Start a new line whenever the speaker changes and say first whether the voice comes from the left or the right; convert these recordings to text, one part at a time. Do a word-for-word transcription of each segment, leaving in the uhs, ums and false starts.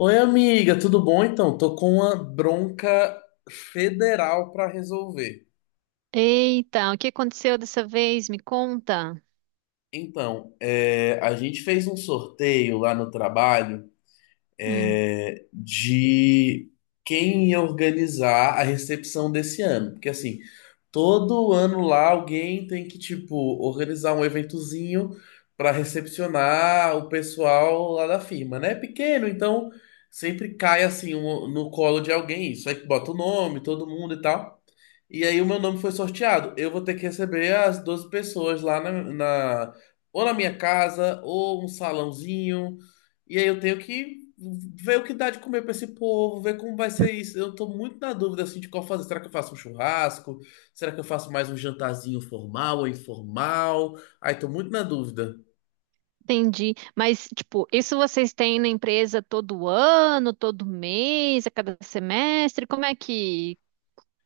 left: Oi, amiga, tudo bom? Então, tô com uma bronca federal para resolver.
right: Eita, o que aconteceu dessa vez? Me conta.
left: Então, é, a gente fez um sorteio lá no trabalho,
right: Hum,
left: é, de quem ia organizar a recepção desse ano. Porque, assim, todo ano lá alguém tem que, tipo, organizar um eventozinho para recepcionar o pessoal lá da firma, né? É pequeno, então sempre cai, assim, um- no colo de alguém isso. Aí que bota o nome, todo mundo e tal. E aí o meu nome foi sorteado. Eu vou ter que receber as doze pessoas lá na, na- ou na minha casa, ou um salãozinho, e aí eu tenho que ver o que dá de comer para esse povo, ver como vai ser isso. Eu tô muito na dúvida assim de qual fazer. Será que eu faço um churrasco? Será que eu faço mais um jantarzinho formal ou informal? Aí tô muito na dúvida.
right: entendi. Mas, tipo, isso vocês têm na empresa todo ano, todo mês, a cada semestre? Como é que,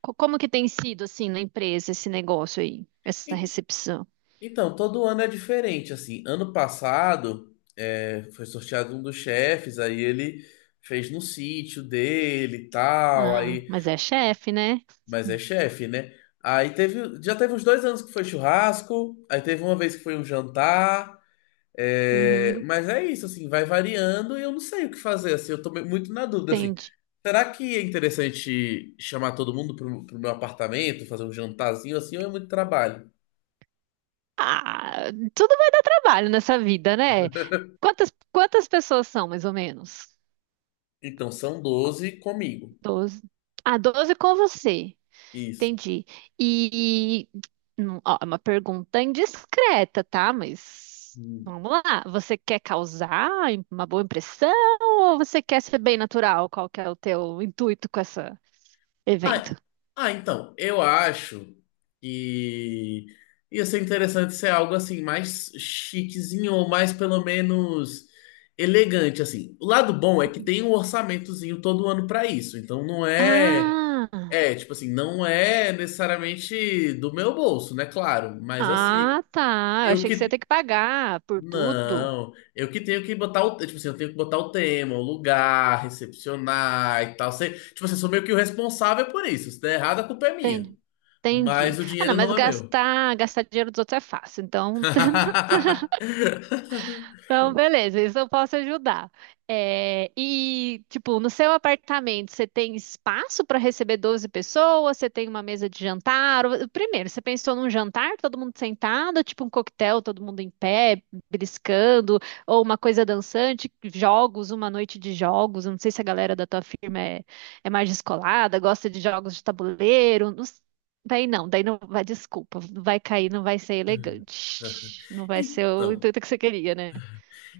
right: co- como que tem sido, assim, na empresa esse negócio aí, essa
left: E-
right: recepção?
left: Então, todo ano é diferente, assim. Ano passado, é, foi sorteado um dos chefes, aí ele fez no sítio dele e tal,
right: Ah,
left: aí,
right: mas é chefe, né?
left: mas é chefe, né? Aí teve, já teve uns dois anos que foi churrasco, aí teve uma vez que foi um jantar. É,
right: Uhum,
left: mas é isso, assim, vai variando e eu não sei o que fazer, assim, eu tô me- muito na dúvida, assim.
right: entendi.
left: Será que é interessante chamar todo mundo pro, pro meu apartamento, fazer um jantarzinho, assim, ou é muito trabalho?
right: Ah, tudo vai dar trabalho nessa vida, né? Quantas, quantas pessoas são, mais ou menos?
left: Então, são doze comigo.
right: Doze. Ah, doze com você.
left: Isso.
right: Entendi. E, hum, ó, é uma pergunta indiscreta, tá? Mas
left: Hum.
right: vamos lá. Você quer causar uma boa impressão ou você quer ser bem natural? Qual que é o teu intuito com esse
left: Ah,
right: evento?
left: ah, então, eu acho que ia ser interessante ser algo, assim, mais chiquezinho, ou mais, pelo menos, elegante, assim. O lado bom é que
right: Uhum.
left: tem um orçamentozinho todo ano para isso, então não é.
right: Ah,
left: É, tipo assim, não é necessariamente do meu bolso, né? Claro, mas assim,
right: ah, tá. Eu
left: eu
right: achei que você ia
left: que.
right: ter que pagar por tudo.
left: Não, eu que tenho que botar o. Tipo assim, eu tenho que botar o tema, o lugar, recepcionar e tal. Sei, tipo assim, eu sou meio que o responsável por isso. Se der errado, a culpa é minha.
right: Entendi.
left: Mas
right: Entendi.
left: o
right: Ah, não,
left: dinheiro
right: mas
left: não é meu.
right: gastar, gastar dinheiro dos outros é fácil. Então, Então, beleza, isso eu posso ajudar. É, e, tipo, no seu apartamento, você tem espaço para receber doze pessoas? Você tem uma mesa de jantar? Ou- primeiro, você pensou num jantar, todo mundo sentado, tipo um coquetel, todo mundo em pé, beliscando, ou uma coisa dançante, jogos, uma noite de jogos. Eu não sei se a galera da tua firma é, é mais descolada, gosta de jogos de tabuleiro. não s- Daí não, daí não vai, desculpa, vai cair, não vai ser elegante. Não vai ser o
left: Então,
right: intuito que você queria, né?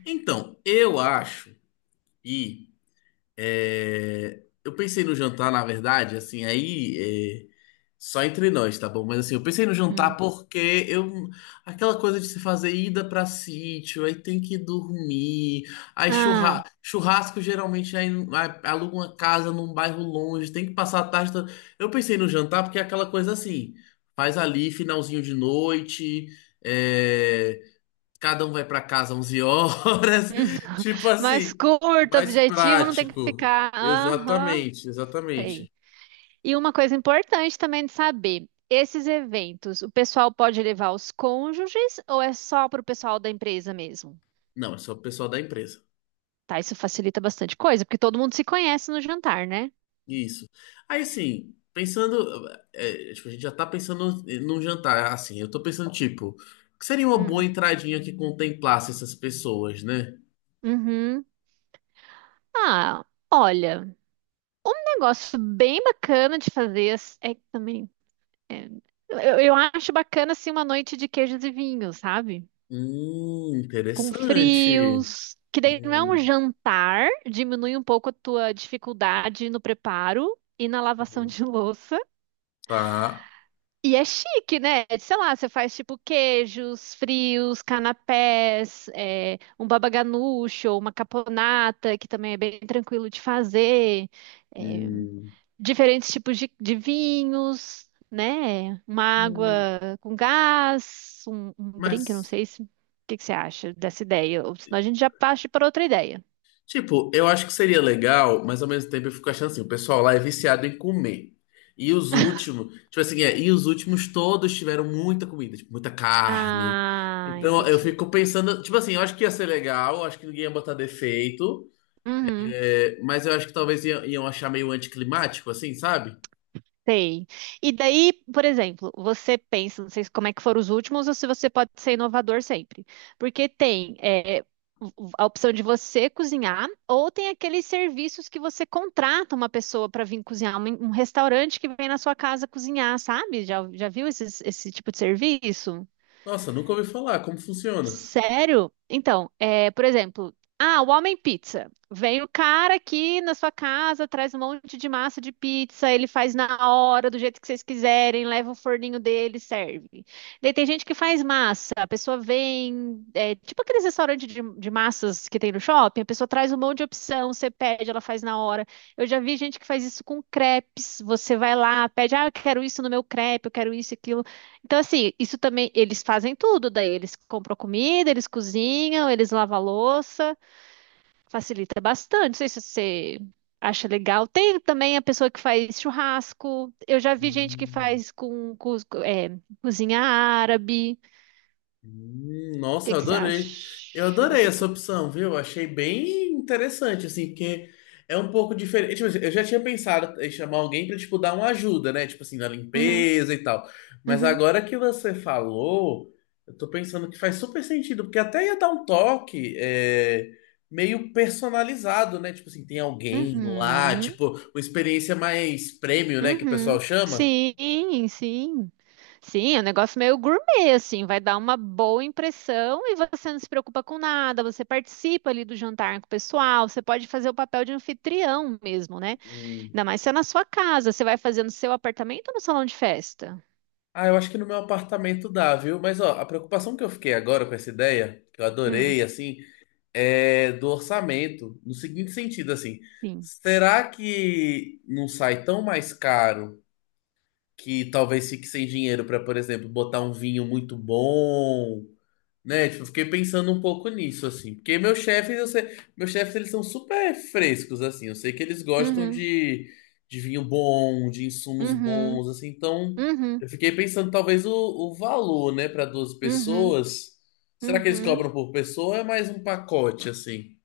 left: então, eu acho que. É, eu pensei no jantar, na verdade, assim, aí é, só entre nós, tá bom? Mas assim, eu pensei no jantar
right: Hum.
left: porque eu aquela coisa de se fazer ida pra sítio, aí tem que dormir, aí
right: Ah,
left: churra,
right: hum.
left: churrasco geralmente aí, aí aluga uma casa num bairro longe, tem que passar a tarde. toda- Eu pensei no jantar porque é aquela coisa assim, faz ali finalzinho de noite, é, cada um vai para casa onze horas. Tipo
right: Mais
left: assim,
right: curto,
left: mais
right: objetivo, não tem que
left: prático.
right: ficar. Aham,
left: Exatamente,
right: sei.
left: exatamente.
right: E uma coisa importante também de saber: esses eventos, o pessoal pode levar os cônjuges ou é só para o pessoal da empresa mesmo?
left: Não, é só o pessoal da empresa.
right: Tá, isso facilita bastante coisa, porque todo mundo se conhece no jantar, né?
left: Isso. Aí, assim, pensando, é, tipo, a gente já tá pensando num jantar. Assim, eu tô pensando, tipo, que seria uma boa
right: Hum.
left: entradinha que contemplasse essas pessoas, né?
right: Uhum. Ah, olha, um negócio bem bacana de fazer é que também. Eu, eu acho bacana assim uma noite de queijos e vinhos, sabe?
left: Hum,
right: Com
left: interessante.
right: frios, que daí não é um
left: Hum,
right: jantar, diminui um pouco a tua dificuldade no preparo e na lavação
left: hum,
right: de louça.
left: tá.
right: E é chique, né? Sei lá, você faz tipo queijos, frios, canapés, é, um baba ganoush ou uma caponata, que também é bem tranquilo de fazer. É,
left: Hum,
right: diferentes tipos de, de vinhos, né? Uma água
left: hum,
right: com gás, um, um drink, eu não
left: mas.
right: sei se. O que que você acha dessa ideia? Ou senão a gente já parte para outra ideia.
left: Tipo, eu acho que seria legal, mas ao mesmo tempo eu fico achando assim, o pessoal lá é viciado em comer. E os últimos, tipo assim, é, e os últimos todos tiveram muita comida, tipo, muita carne.
right: Ah,
left: Então eu
right: entendi.
left: fico pensando, tipo assim, eu acho que ia ser legal, eu acho que ninguém ia botar defeito,
right: Uhum.
left: é, mas eu acho que talvez iam, iam achar meio anticlimático, assim, sabe?
right: Sei. E daí, por exemplo, você pensa, não sei como é que foram os últimos ou se você pode ser inovador sempre. Porque tem é, o- a opção de você cozinhar ou tem aqueles serviços que você contrata uma pessoa para vir cozinhar, um, um restaurante que vem na sua casa cozinhar, sabe? Já, já viu esses- esse tipo de serviço?
left: Nossa, nunca ouvi falar, como funciona?
right: Sério? Então, é, por exemplo, ah, o Homem Pizza. Vem o cara aqui na sua casa, traz um monte de massa de pizza, ele faz na hora, do jeito que vocês quiserem, leva o forninho dele, serve. Daí tem gente que faz massa, a pessoa vem, é, tipo aqueles restaurantes de, de massas que tem no shopping, a pessoa traz um monte de opção, você pede, ela faz na hora. Eu já vi gente que faz isso com crepes, você vai lá, pede, ah, eu quero isso no meu crepe, eu quero isso e aquilo. Então, assim, isso também, eles fazem tudo, daí eles compram comida, eles cozinham, eles lavam a louça, facilita bastante. Não sei se você acha legal. Tem também a pessoa que faz churrasco. Eu já vi gente que
left: Hum.
right: faz com, cus- é, cozinha árabe. O
left: Hum, nossa,
right: que
left: eu
right: que você
left: adorei. Eu
right: acha
left: adorei
right: dessa
left: essa
right: opção?
left: opção, viu? Achei bem interessante, assim, porque é um pouco diferente. Tipo assim, eu já tinha pensado em chamar alguém pra, tipo, dar uma ajuda, né? Tipo assim, na
right: Uhum,
left: limpeza e tal. Mas
right: uhum,
left: agora que você falou, eu tô pensando que faz super sentido, porque até ia dar um toque é, meio personalizado, né? Tipo assim, tem alguém lá,
right: uhum.
left: tipo, uma experiência mais premium, né? Que o pessoal
right: Uhum.
left: chama.
right: Sim, sim. Sim, é um negócio meio gourmet, assim, vai dar uma boa impressão e você não se preocupa com nada, você participa ali do jantar com o pessoal, você pode fazer o papel de anfitrião mesmo, né? Ainda mais se é na sua casa, você vai fazer no seu apartamento ou no salão de festa?
left: Ah, eu acho que no meu apartamento dá, viu? Mas ó, a preocupação que eu fiquei agora com essa ideia, que eu
right: Hum,
left: adorei, assim, é do orçamento, no seguinte sentido, assim,
right: sim.
left: será que não sai tão mais caro que talvez fique sem dinheiro para, por exemplo, botar um vinho muito bom, né, tipo, eu fiquei pensando um pouco nisso, assim. Porque meus chefes, eu sei, meus chefes, eles são super frescos, assim. Eu sei que eles gostam
right: Uhum,
left: de, de vinho bom, de insumos
right: uhum,
left: bons, assim. Então,
right: uhum,
left: eu fiquei pensando, talvez, o, o valor, né, para duas
right: uhum,
left: pessoas. Será que eles
right: uhum.
left: cobram por pessoa ou é mais um pacote, assim?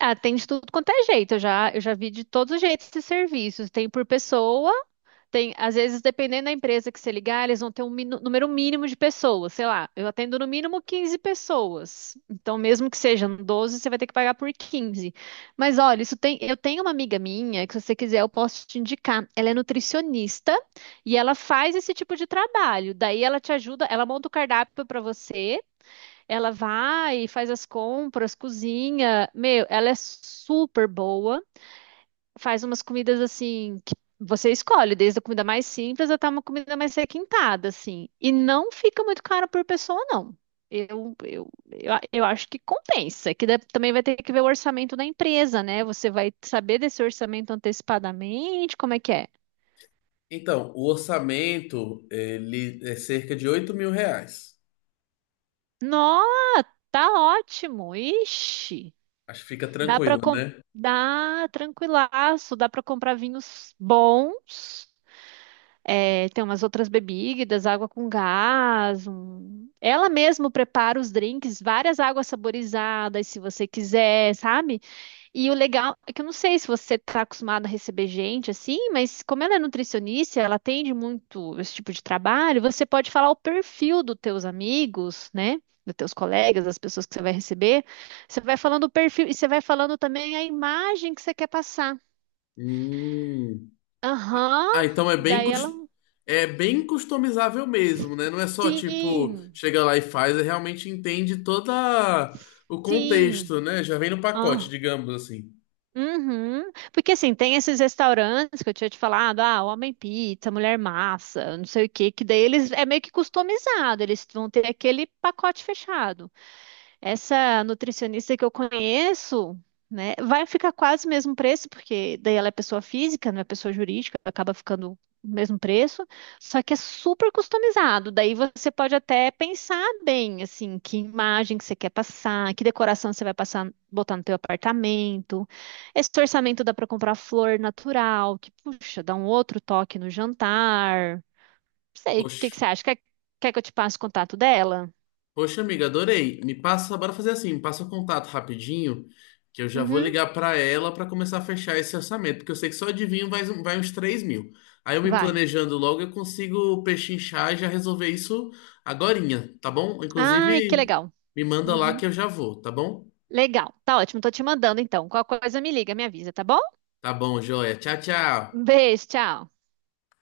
right: Atende tudo quanto é jeito, eu já, eu já vi de todos os jeitos esses serviços, tem por pessoa. Tem, às vezes, dependendo da empresa que você ligar, eles vão ter um minu- número mínimo de pessoas. Sei lá, eu atendo no mínimo quinze pessoas. Então, mesmo que sejam doze, você vai ter que pagar por quinze. Mas olha, isso tem, eu tenho uma amiga minha que, se você quiser, eu posso te indicar. Ela é nutricionista e ela faz esse tipo de trabalho. Daí ela te ajuda, ela monta o cardápio para você, ela vai, e faz as compras, cozinha. Meu, ela é super boa, faz umas comidas assim que você escolhe, desde a comida mais simples até uma comida mais requintada, assim. E não fica muito caro por pessoa, não. Eu, eu, eu, a- eu acho que compensa. É que deve- também vai ter que ver o orçamento da empresa, né? Você vai saber desse orçamento antecipadamente, como é que é.
left: Então, o orçamento, ele é cerca de oito mil reais.
right: Nossa, tá ótimo. Ixi,
left: Acho que fica
right: dá pra
left: tranquilo,
right: com...
left: né?
right: dá tranquilaço, dá pra comprar vinhos bons. É, tem umas outras bebidas, água com gás. um- Ela mesma prepara os drinks, várias águas saborizadas, se você quiser, sabe? E o legal é que eu não sei se você está acostumado a receber gente assim, mas como ela é nutricionista, ela atende muito esse tipo de trabalho, você pode falar o perfil dos teus amigos, né? Dos teus colegas, das pessoas que você vai receber. Você vai falando o perfil e você vai falando também a imagem que você quer passar.
left: Hum.
right: Aham,
left: Ah, então é bem,
right: daí ela.
left: cus- é bem customizável mesmo, né? Não é só tipo,
right: Sim.
left: chega lá e faz, é realmente entende todo o
right: Sim.
left: contexto, né? Já vem no pacote,
right: Ah,
left: digamos assim.
right: uhum. Porque assim, tem esses restaurantes que eu tinha te falado, ah, homem pizza, mulher massa, não sei o quê, que daí eles é meio que customizado, eles vão ter aquele pacote fechado. Essa nutricionista que eu conheço, né, vai ficar quase o mesmo preço, porque daí ela é pessoa física, não é pessoa jurídica, acaba ficando o mesmo preço, só que é super customizado. Daí você pode até pensar bem, assim, que imagem que você quer passar, que decoração você vai passar, botar no teu apartamento. Esse orçamento dá para comprar flor natural, que, puxa, dá um outro toque no jantar. Não sei, o que
left: Poxa,
right: que você acha? Quer, quer que eu te passe o contato dela?
left: poxa, amiga, adorei. Me passa, bora fazer assim, me passa o contato rapidinho, que eu já vou
right: Uhum,
left: ligar pra ela pra começar a fechar esse orçamento, porque eu sei que só adivinho vai, vai uns três mil. Aí eu me
right: vai.
left: planejando logo, eu consigo pechinchar e já resolver isso agorinha, tá bom?
right: Ai, que
left: Inclusive,
right: legal.
left: me manda lá
right: Uhum.
left: que eu já vou, tá bom?
right: Legal, tá ótimo. Tô te mandando então. Qualquer coisa me liga, me avisa, tá bom?
left: Tá bom, joia. Tchau, tchau.
right: Um beijo, tchau.